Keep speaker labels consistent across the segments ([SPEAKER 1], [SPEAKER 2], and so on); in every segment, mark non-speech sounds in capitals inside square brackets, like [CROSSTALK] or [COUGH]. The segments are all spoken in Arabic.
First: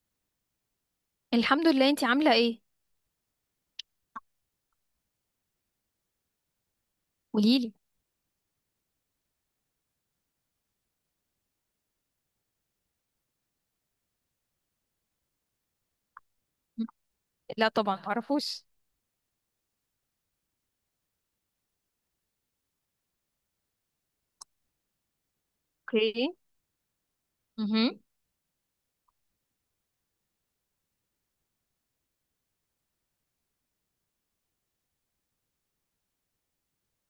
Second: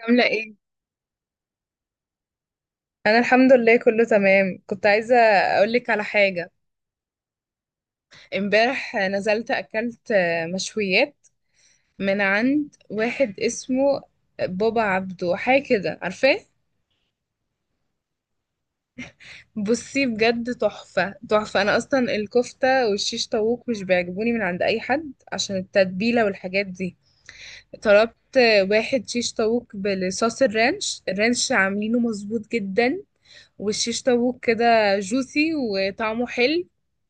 [SPEAKER 1] عاملة ايه؟
[SPEAKER 2] الحمد لله، انتي عاملة ايه؟
[SPEAKER 1] أنا الحمد لله كله تمام، كنت عايزة أقولك على حاجة.
[SPEAKER 2] قوليلي.
[SPEAKER 1] امبارح نزلت أكلت مشويات من عند واحد اسمه بابا عبده، حاجة كده، عارفاه؟
[SPEAKER 2] مم. لا طبعا معرفوش.
[SPEAKER 1] بصي بجد تحفة تحفة. أنا أصلا الكفتة والشيش طاووق مش بيعجبوني من عند أي حد عشان التتبيلة
[SPEAKER 2] اوكي.
[SPEAKER 1] والحاجات دي.
[SPEAKER 2] امم
[SPEAKER 1] طلبت واحد شيش طاووق بالصوص الرانش، الرانش عاملينه مظبوط جدا، والشيش طاووق كده جوسي وطعمه حلو،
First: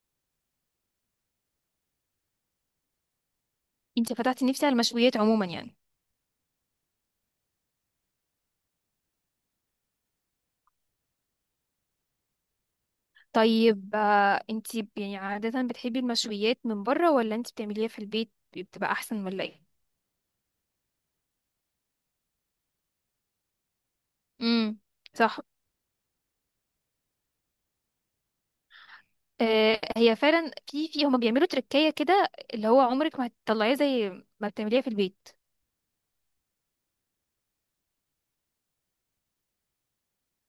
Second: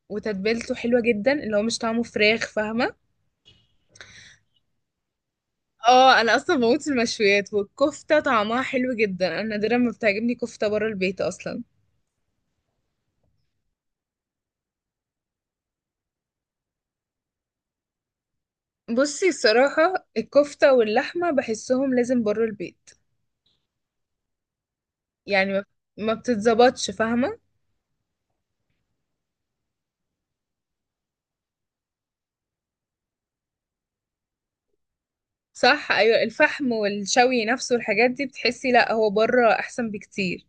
[SPEAKER 1] وتتبيلته حلوة جدا، اللي هو مش طعمه فراخ، فاهمة.
[SPEAKER 2] انتي فتحتي نفسي على المشويات عموما يعني.
[SPEAKER 1] اه انا اصلا بموت في المشويات، والكفتة طعمها حلو جدا. انا نادرا ما بتعجبني كفتة بره البيت اصلا.
[SPEAKER 2] طيب انتي يعني عادة بتحبي المشويات من بره ولا انتي بتعمليها في البيت؟ بتبقى احسن
[SPEAKER 1] بصي
[SPEAKER 2] ولا ايه؟
[SPEAKER 1] الصراحة الكفتة واللحمة بحسهم لازم بره البيت،
[SPEAKER 2] امم. صح.
[SPEAKER 1] يعني ما بتتظبطش، فاهمة.
[SPEAKER 2] آه، هي فعلا في هما بيعملوا تركية كده اللي هو عمرك ما هتطلعيه زي ما بتعمليها في البيت.
[SPEAKER 1] صح، ايوه الفحم والشوي نفسه والحاجات دي، بتحسي لا هو بره احسن بكتير.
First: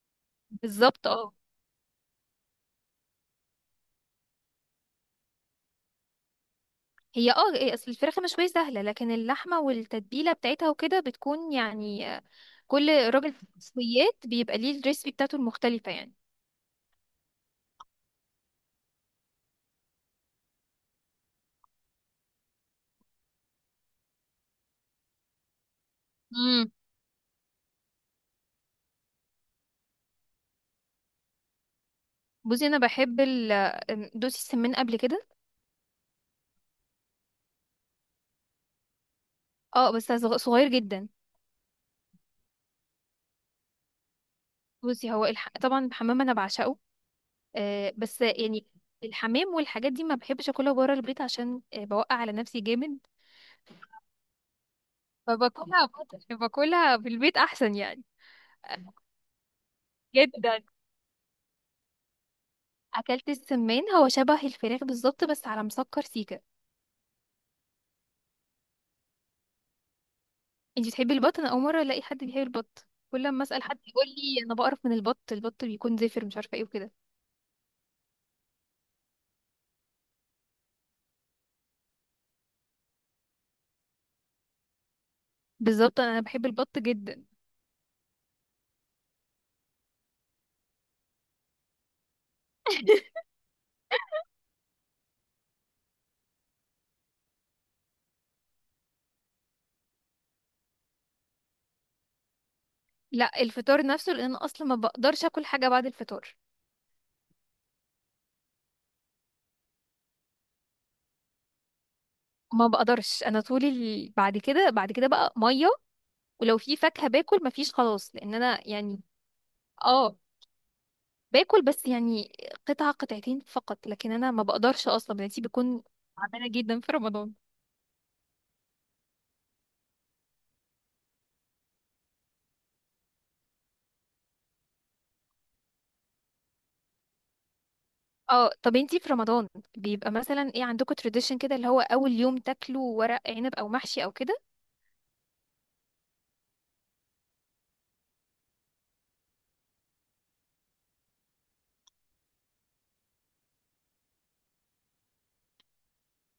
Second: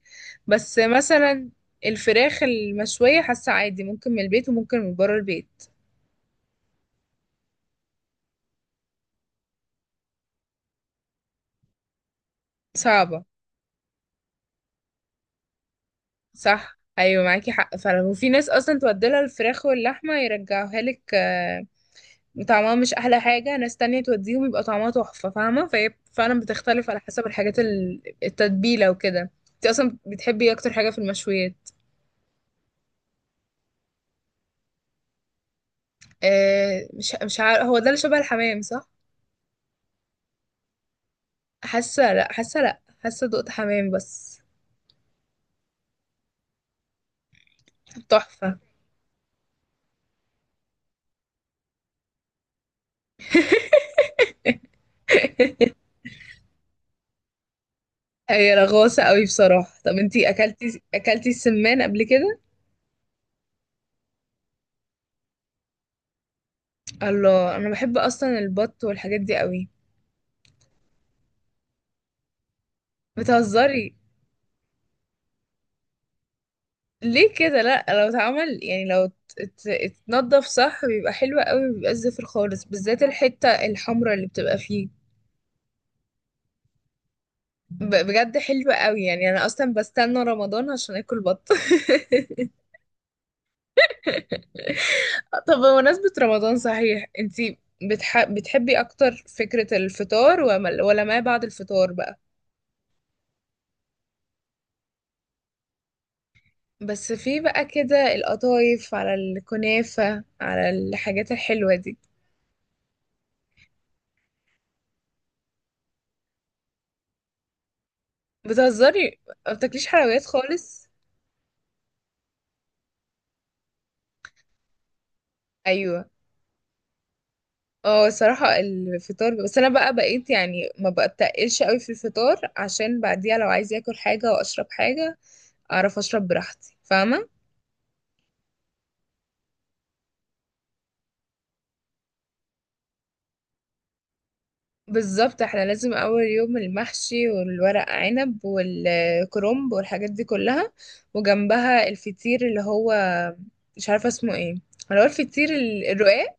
[SPEAKER 1] بس
[SPEAKER 2] بالظبط اه.
[SPEAKER 1] مثلا الفراخ المشوية حاسة عادي، ممكن من البيت وممكن من بره البيت.
[SPEAKER 2] هي اه إيه، اصل الفراخ المشوية سهلة، لكن اللحمة والتتبيلة بتاعتها وكده بتكون يعني كل
[SPEAKER 1] صعبة.
[SPEAKER 2] راجل في المشويات بيبقى ليه الريسبي بتاعته المختلفة يعني.
[SPEAKER 1] صح أيوة معاكي حق فعلا. وفي ناس أصلا توديلها الفراخ واللحمة يرجعوها لك، طعمها مش أحلى حاجة، ناس تانية توديهم يبقى طعمها تحفة، فاهمة. فهي فعلا
[SPEAKER 2] امم.
[SPEAKER 1] بتختلف على حسب الحاجات التتبيلة وكده. انت أصلا بتحبي إيه أكتر حاجة في المشويات؟
[SPEAKER 2] بصي انا بحب ال دوسي السمان قبل كده.
[SPEAKER 1] مش عارف، هو ده اللي شبه الحمام صح؟
[SPEAKER 2] اه بس صغير جدا.
[SPEAKER 1] حاسة لأ، حاسة لأ، حاسة دقت حمام بس.
[SPEAKER 2] طبعا الحمام انا بعشقه. آه بس
[SPEAKER 1] تحفة.
[SPEAKER 2] يعني الحمام والحاجات دي ما بحبش اكلها بره البيت عشان بوقع على نفسي جامد. باكلها في البيت احسن يعني.
[SPEAKER 1] هي رغوصة قوي بصراحة. طب انتي
[SPEAKER 2] جدا.
[SPEAKER 1] أكلتي السمان قبل كده؟
[SPEAKER 2] اكلت السمان، هو شبه الفراخ بالظبط بس على مسكر سيكا.
[SPEAKER 1] الله، أنا بحب أصلا البط والحاجات دي قوي.
[SPEAKER 2] انتي بتحبي البط؟ انا اول مره الاقي حد بيحب البط، كل ما اسال حد
[SPEAKER 1] بتهزري؟
[SPEAKER 2] يقول لي انا بقرف من البط، البط بيكون زفر مش عارفه ايه وكده.
[SPEAKER 1] ليه كده؟ لا لو اتعمل، يعني لو اتنضف صح بيبقى حلو قوي، بيبقى زفر خالص بالذات الحتة الحمراء اللي بتبقى فيه.
[SPEAKER 2] بالظبط، انا بحب البط جدا.
[SPEAKER 1] بجد حلوة قوي، يعني انا اصلا بستنى رمضان عشان اكل بط.
[SPEAKER 2] [LAUGHS]
[SPEAKER 1] [LAUGHS] طب بمناسبة رمضان صحيح، انتي بتحبي اكتر فكرة الفطار ولا ما بعد الفطار بقى؟
[SPEAKER 2] لا الفطار نفسه، لان انا اصلا ما بقدرش اكل حاجه بعد الفطار.
[SPEAKER 1] بس في بقى كده القطايف، على الكنافة، على الحاجات الحلوة دي.
[SPEAKER 2] ما بقدرش، بعد كده بعد كده بقى ميه، ولو في فاكهه باكل، مفيش خلاص، لان انا يعني.
[SPEAKER 1] بتهزري؟ ما بتاكليش
[SPEAKER 2] اه
[SPEAKER 1] حلويات خالص؟
[SPEAKER 2] باكل بس يعني قطعه قطعتين فقط، لكن انا ما بقدرش، اصلا مناعتي بيكون
[SPEAKER 1] ايوه.
[SPEAKER 2] تعبانه جدا في رمضان.
[SPEAKER 1] اه صراحة الفطار بس، انا بقى بقيت يعني ما بتقلش قوي في الفطار عشان بعديها لو عايز اكل حاجة واشرب حاجة اعرف اشرب براحتي، فاهمة.
[SPEAKER 2] اه طب انتي في رمضان بيبقى مثلا ايه عندكم تراديشن كده اللي هو اول يوم تاكلوا ورق عنب او محشي او كده؟
[SPEAKER 1] بالظبط، احنا لازم اول يوم المحشي والورق عنب والكرنب والحاجات دي كلها، وجنبها الفطير اللي هو مش عارفة اسمه ايه، اللي هو الفطير الرقاق،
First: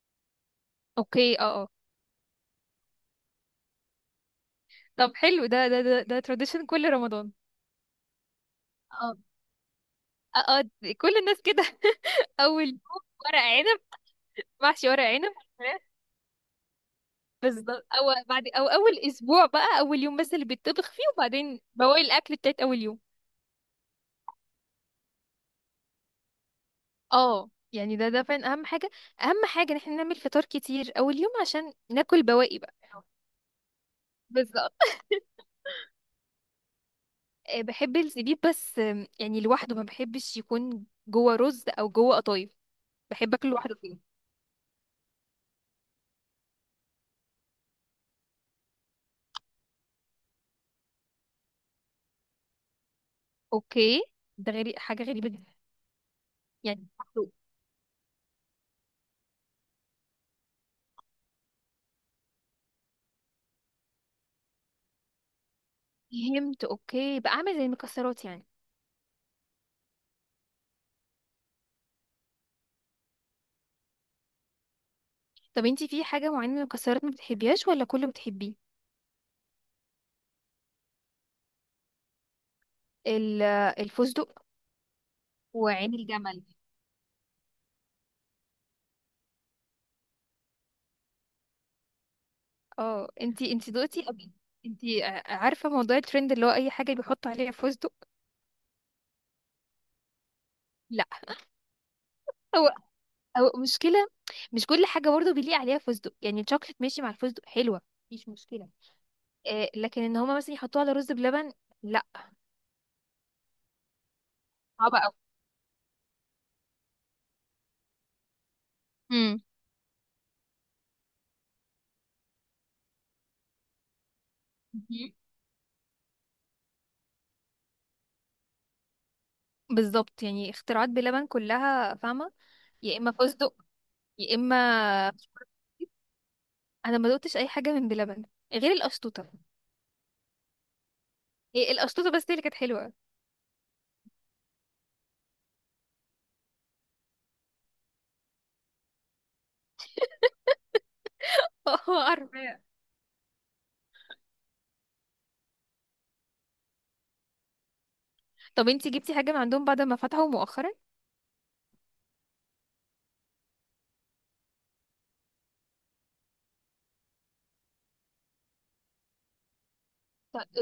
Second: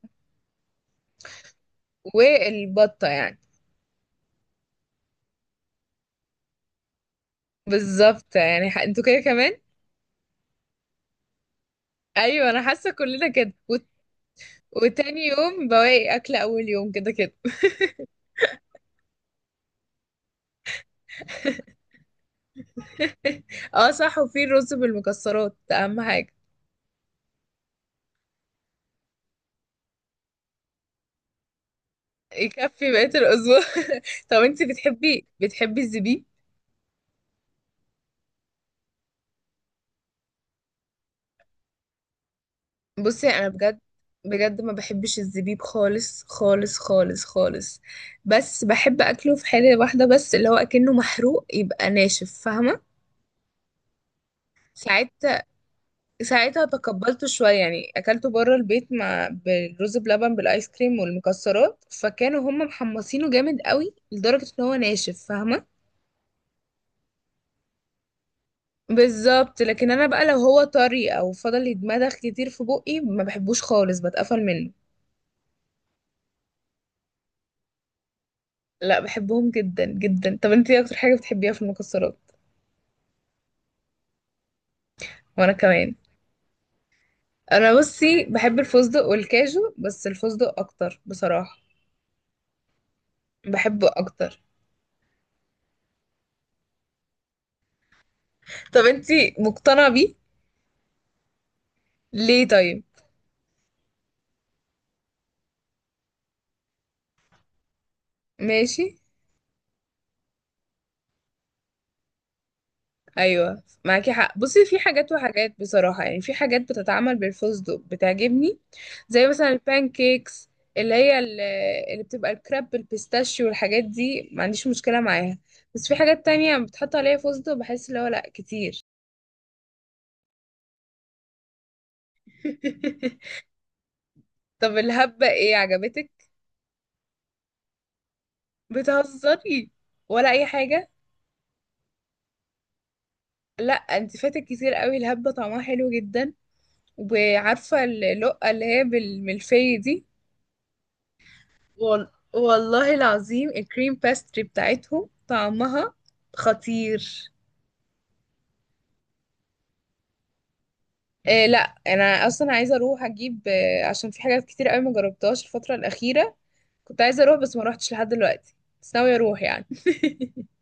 [SPEAKER 2] اوكي، اه اه.
[SPEAKER 1] والبطة يعني.
[SPEAKER 2] طب حلو، ده تراديشن كل رمضان؟
[SPEAKER 1] بالظبط، يعني انتوا
[SPEAKER 2] اه
[SPEAKER 1] كده كمان.
[SPEAKER 2] اه كل الناس كده. [LAUGHS]
[SPEAKER 1] ايوه انا
[SPEAKER 2] اول يوم
[SPEAKER 1] حاسة كلنا
[SPEAKER 2] ورق
[SPEAKER 1] كده.
[SPEAKER 2] عنب، محشي ورق
[SPEAKER 1] وتاني
[SPEAKER 2] عنب،
[SPEAKER 1] يوم
[SPEAKER 2] فراخ.
[SPEAKER 1] بواقي اكل اول يوم كده كده.
[SPEAKER 2] بالظبط، او بعد، او اول اسبوع بقى اول يوم بس اللي بيتطبخ فيه وبعدين بواقي الاكل بتاعت اول يوم.
[SPEAKER 1] اه صح، وفي الرز بالمكسرات ده اهم حاجه.
[SPEAKER 2] اه يعني ده فعلا اهم حاجه، اهم حاجه ان احنا نعمل فطار كتير اول يوم عشان ناكل بواقي بقى.
[SPEAKER 1] يكفي بقيه الاسبوع. [LAUGHS] طب انت
[SPEAKER 2] بالظبط.
[SPEAKER 1] بتحبي الزبيب؟
[SPEAKER 2] بحب الزبيب بس يعني لوحده، ما بحبش يكون جوه رز او جوه قطايف.
[SPEAKER 1] بصي
[SPEAKER 2] بحب
[SPEAKER 1] انا
[SPEAKER 2] اكله لوحده
[SPEAKER 1] بجد،
[SPEAKER 2] كده.
[SPEAKER 1] بجد ما بحبش الزبيب خالص خالص خالص خالص. بس بحب اكله في حاله واحده بس، اللي هو اكنه محروق، يبقى ناشف، فاهمه.
[SPEAKER 2] اوكي. حاجه غريبه
[SPEAKER 1] ساعتها،
[SPEAKER 2] جدا.
[SPEAKER 1] ساعتها
[SPEAKER 2] يعني
[SPEAKER 1] تقبلته
[SPEAKER 2] لوحده.
[SPEAKER 1] شويه، يعني اكلته بره البيت مع بالرز بلبن، بالايس كريم والمكسرات، فكانوا هم محمصينه جامد قوي لدرجه ان هو ناشف، فاهمه.
[SPEAKER 2] فهمت اوكي، بقى عامل زي المكسرات يعني.
[SPEAKER 1] بالظبط، لكن انا بقى لو هو طري او فضل يتمضغ كتير في بقي ما بحبوش خالص، بتقفل منه.
[SPEAKER 2] طب انتي في حاجه معينه من المكسرات ما بتحبيهاش ولا كله بتحبيه؟
[SPEAKER 1] لا بحبهم جدا جدا. طب انت ايه اكتر حاجه بتحبيها في المكسرات؟
[SPEAKER 2] ال- الفستق،
[SPEAKER 1] وانا
[SPEAKER 2] وعين
[SPEAKER 1] كمان.
[SPEAKER 2] الجمل.
[SPEAKER 1] انا بصي بحب الفستق والكاجو، بس الفستق اكتر بصراحه.
[SPEAKER 2] اه انتي
[SPEAKER 1] بحبه
[SPEAKER 2] دقتي قبل؟
[SPEAKER 1] اكتر.
[SPEAKER 2] انتي عارفه موضوع الترند اللي هو اي حاجه بيحط عليها فستق؟
[SPEAKER 1] طب انت مقتنعه بيه؟
[SPEAKER 2] لا. [LAUGHS]
[SPEAKER 1] ليه
[SPEAKER 2] هو
[SPEAKER 1] طيب؟
[SPEAKER 2] او مشكله، مش كل حاجه برضه بيليق عليها فستق، يعني الشوكليت ماشي مع الفستق حلوه، مفيش مشكله،
[SPEAKER 1] ماشي.
[SPEAKER 2] آه، لكن ان هما مثلا يحطوه على رز بلبن، لا،
[SPEAKER 1] ايوه معاكي حق، بصي في
[SPEAKER 2] صعب
[SPEAKER 1] حاجات
[SPEAKER 2] قوي.
[SPEAKER 1] وحاجات بصراحه، يعني في حاجات بتتعمل بالفستق بتعجبني، زي
[SPEAKER 2] امم.
[SPEAKER 1] مثلا البان كيكس، اللي هي اللي بتبقى الكراب بالبيستاشيو والحاجات دي، ما عنديش مشكله معاها. بس في حاجات تانية بتحط عليها فستق، بحس اللي هو لا كتير.
[SPEAKER 2] بالظبط يعني اختراعات بلبن كلها فاهمه. يا اما
[SPEAKER 1] [LAUGHS]
[SPEAKER 2] فستق، يا
[SPEAKER 1] طب
[SPEAKER 2] اما.
[SPEAKER 1] الهبه ايه عجبتك؟
[SPEAKER 2] انا ما دقتش اي حاجه من بلبن غير القشطوطه.
[SPEAKER 1] بتهزري؟ ولا اي حاجه؟
[SPEAKER 2] هي القشطوطه بس هي اللي كانت حلوه.
[SPEAKER 1] لا انت فاتك كتير قوي، الهبه طعمها حلو جدا. وعارفه اللقه اللي هي بالملفيه دي؟
[SPEAKER 2] [LAUGHS] قرف.
[SPEAKER 1] والله العظيم الكريم، باستري بتاعتهم طعمها خطير.
[SPEAKER 2] طب انتي جبتي حاجه من عندهم بعد ما فتحوا مؤخرا؟
[SPEAKER 1] إيه لا. انا اصلا عايزه اروح اجيب، عشان في حاجات كتير قوي ما جربتهاش الفتره الاخيره. كنت عايزه اروح بس ما روحتش لحد دلوقتي. بس ناويه اروح يعني.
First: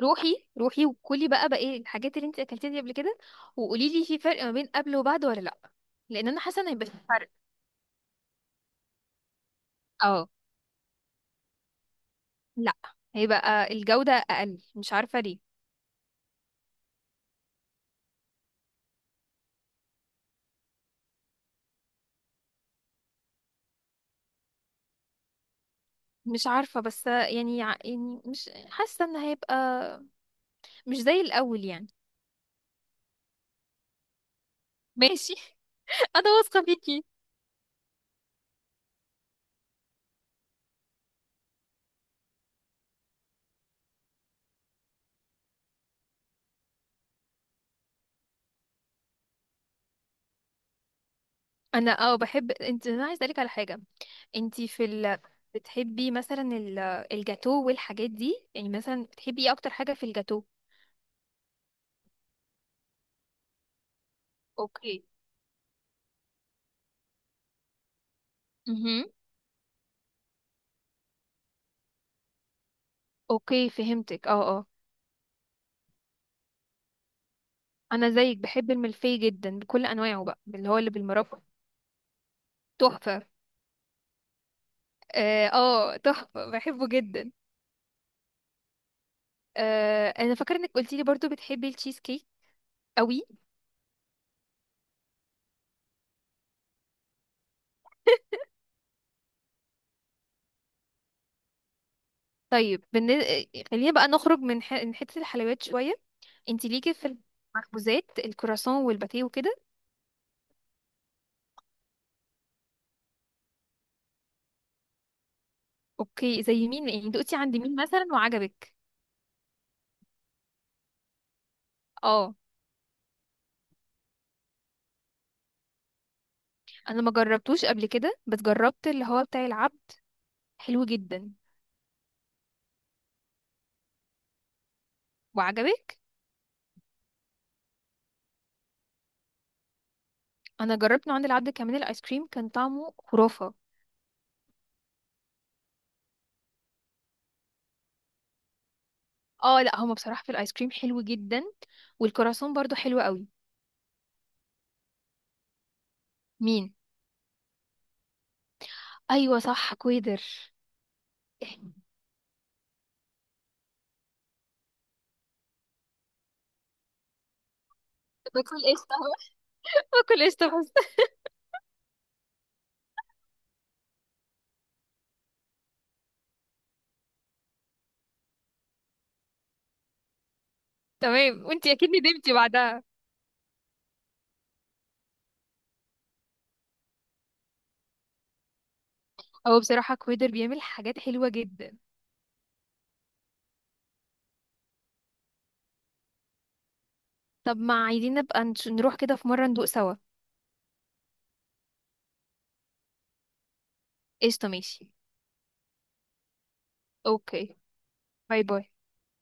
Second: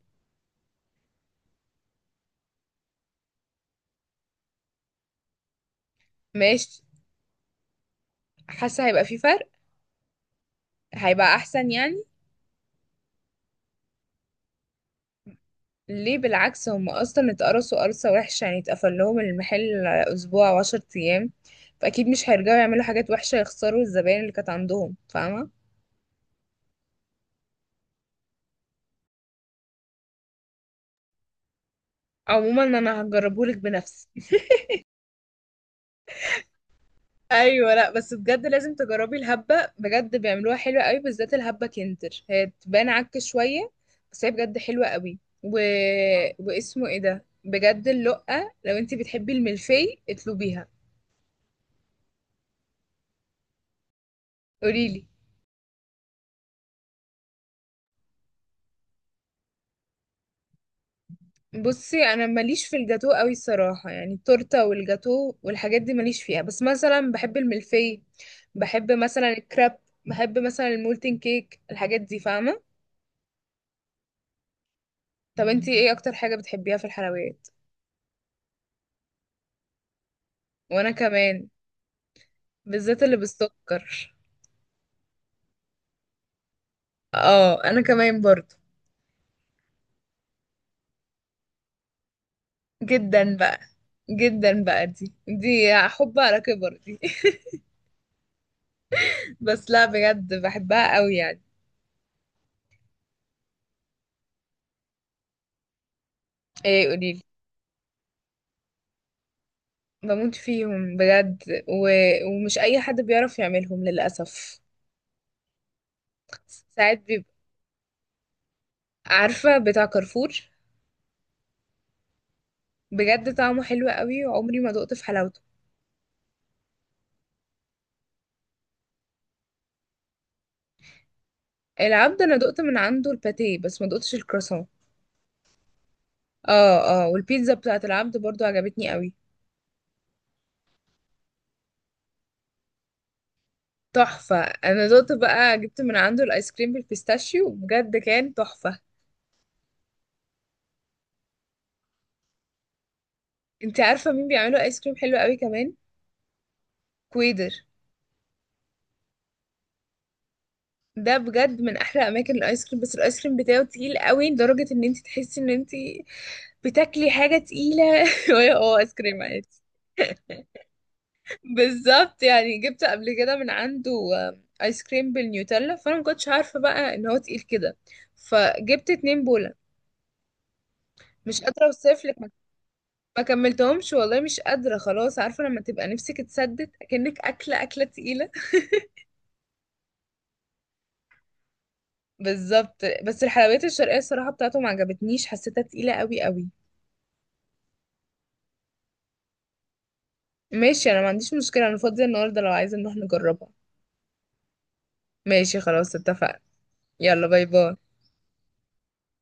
[SPEAKER 2] روحي روحي وكلي بقى، بقى ايه الحاجات اللي انت اكلتيها دي قبل كده، وقولي لي في فرق ما بين قبل وبعد ولا لا، لان انا حاسه ان
[SPEAKER 1] ماشي.
[SPEAKER 2] هيبقى في فرق.
[SPEAKER 1] حاسه هيبقى في فرق.
[SPEAKER 2] اه.
[SPEAKER 1] هيبقى احسن يعني.
[SPEAKER 2] لا، هيبقى الجوده اقل، مش عارفه ليه.
[SPEAKER 1] ليه؟ بالعكس، هم اصلا اتقرصوا قرصه وحشه، يعني اتقفل لهم المحل اسبوع وعشر ايام، فاكيد مش هيرجعوا يعملوا حاجات وحشه يخسروا الزباين اللي كانت عندهم، فاهمه.
[SPEAKER 2] مش عارفه، بس يعني يعني مش حاسه ان هيبقى مش زي الاول يعني.
[SPEAKER 1] عموما انا هجربهولك بنفسي.
[SPEAKER 2] ماشي. [LAUGHS] انا واثقه فيكي.
[SPEAKER 1] ايوه. لا بس بجد لازم تجربي الهبه، بجد بيعملوها حلوه قوي، بالذات الهبه كنتر هي تبان عك شويه، بس هي بجد حلوه قوي و... واسمه ايه ده بجد، اللقه، لو انت بتحبي الملفي اطلبيها.
[SPEAKER 2] انا اه بحب انت، انا عايزه اسالك على حاجه، انت
[SPEAKER 1] قوليلي.
[SPEAKER 2] بتحبي مثلا الجاتو والحاجات دي؟ يعني مثلا بتحبي ايه اكتر حاجه في الجاتو؟
[SPEAKER 1] بصي انا ماليش في الجاتو قوي الصراحه، يعني التورته
[SPEAKER 2] اوكي.
[SPEAKER 1] والجاتو والحاجات دي ماليش فيها، بس مثلا بحب الملفي، بحب
[SPEAKER 2] مهم.
[SPEAKER 1] مثلا الكراب، بحب مثلا المولتن كيك، الحاجات دي فاهمه.
[SPEAKER 2] اوكي فهمتك اه اه.
[SPEAKER 1] طب انت ايه اكتر حاجه بتحبيها في الحلويات؟
[SPEAKER 2] انا زيك بحب الملفي جدا بكل انواعه بقى اللي هو اللي
[SPEAKER 1] وانا
[SPEAKER 2] بالمربى.
[SPEAKER 1] كمان، بالذات اللي
[SPEAKER 2] تحفه.
[SPEAKER 1] بالسكر.
[SPEAKER 2] اه تحفه بحبه جدا.
[SPEAKER 1] اه انا كمان برضو.
[SPEAKER 2] آه انا فاكره انك قلتي لي برضو بتحبي التشيز كيك قوي.
[SPEAKER 1] جدا بقى، جدا بقى، دي دي حب على كبر دي. [LAUGHS] بس لا بجد بحبها قوي يعني.
[SPEAKER 2] طيب بالن... آه، خلينا بقى نخرج من من حته الحلويات شويه. انت
[SPEAKER 1] ايه
[SPEAKER 2] ليكي في
[SPEAKER 1] قوليلي.
[SPEAKER 2] المخبوزات الكراسون والباتيه وكده؟
[SPEAKER 1] بموت فيهم بجد، و... ومش اي حد بيعرف يعملهم للاسف.
[SPEAKER 2] اوكي زي مين
[SPEAKER 1] ساعات
[SPEAKER 2] يعني؟
[SPEAKER 1] بيبقى،
[SPEAKER 2] دقتي عند مين مثلا وعجبك؟
[SPEAKER 1] عارفه بتاع كارفور؟
[SPEAKER 2] اه
[SPEAKER 1] بجد طعمه حلو قوي، وعمري ما دقت في حلاوته.
[SPEAKER 2] انا ما جربتوش قبل كده، بس جربت اللي هو بتاع العبد، حلو جدا.
[SPEAKER 1] العبد، انا دقت من عنده الباتيه بس ما دقتش الكرواسون.
[SPEAKER 2] وعجبك؟
[SPEAKER 1] اه اه، والبيتزا بتاعت العبد برضو عجبتني قوي.
[SPEAKER 2] انا جربت نوع عند العبد كمان، الايس كريم كان طعمه خرافه.
[SPEAKER 1] تحفة. انا دوت بقى جبت من عنده الايس كريم بالبيستاشيو، بجد كان تحفة.
[SPEAKER 2] اه لا هما بصراحه في الايس كريم حلو جدا، والكراسون برضو حلو قوي.
[SPEAKER 1] انت عارفة مين بيعملوا ايس كريم حلو قوي كمان؟
[SPEAKER 2] مين؟
[SPEAKER 1] كويدر.
[SPEAKER 2] ايوه صح كويدر.
[SPEAKER 1] ده بجد من
[SPEAKER 2] [LAUGHS]
[SPEAKER 1] احلى اماكن الايس كريم، بس الايس كريم بتاعه تقيل قوي، لدرجة ان انت تحسي ان انت بتاكلي حاجة تقيلة. [LAUGHS] وهي
[SPEAKER 2] باكل
[SPEAKER 1] هو ايس
[SPEAKER 2] قشطه،
[SPEAKER 1] كريم عادي.
[SPEAKER 2] باكل قشطه بس. [LAUGHS]
[SPEAKER 1] بالظبط. يعني جبت قبل كده من عنده، ايس كريم بالنيوتيلا، فانا ما كنتش عارفة بقى ان هو تقيل كده، فجبت اتنين بولا. مش
[SPEAKER 2] تمام،
[SPEAKER 1] قادرة
[SPEAKER 2] وانتي اكيد
[SPEAKER 1] اوصف لك.
[SPEAKER 2] ندمتي بعدها.
[SPEAKER 1] ما كملتهمش والله، مش قادرة خلاص، عارفة لما تبقى نفسك اتسدت، كأنك أكلة تقيلة.
[SPEAKER 2] هو بصراحه كويدر بيعمل حاجات حلوه جدا.
[SPEAKER 1] [LAUGHS] بالظبط. بس الحلويات الشرقية الصراحة بتاعته ما عجبتنيش، حسيتها تقيلة قوي قوي.
[SPEAKER 2] طب ما عايزين نبقى نروح كده في مره ندوق سوا؟
[SPEAKER 1] ماشي، أنا ما عنديش مشكلة، أنا فاضية النهاردة لو عايزة نروح نجربها.
[SPEAKER 2] قشطه ماشي.
[SPEAKER 1] ماشي، خلاص اتفقنا. يلا،
[SPEAKER 2] اوكي.
[SPEAKER 1] باي باي.
[SPEAKER 2] باي باي.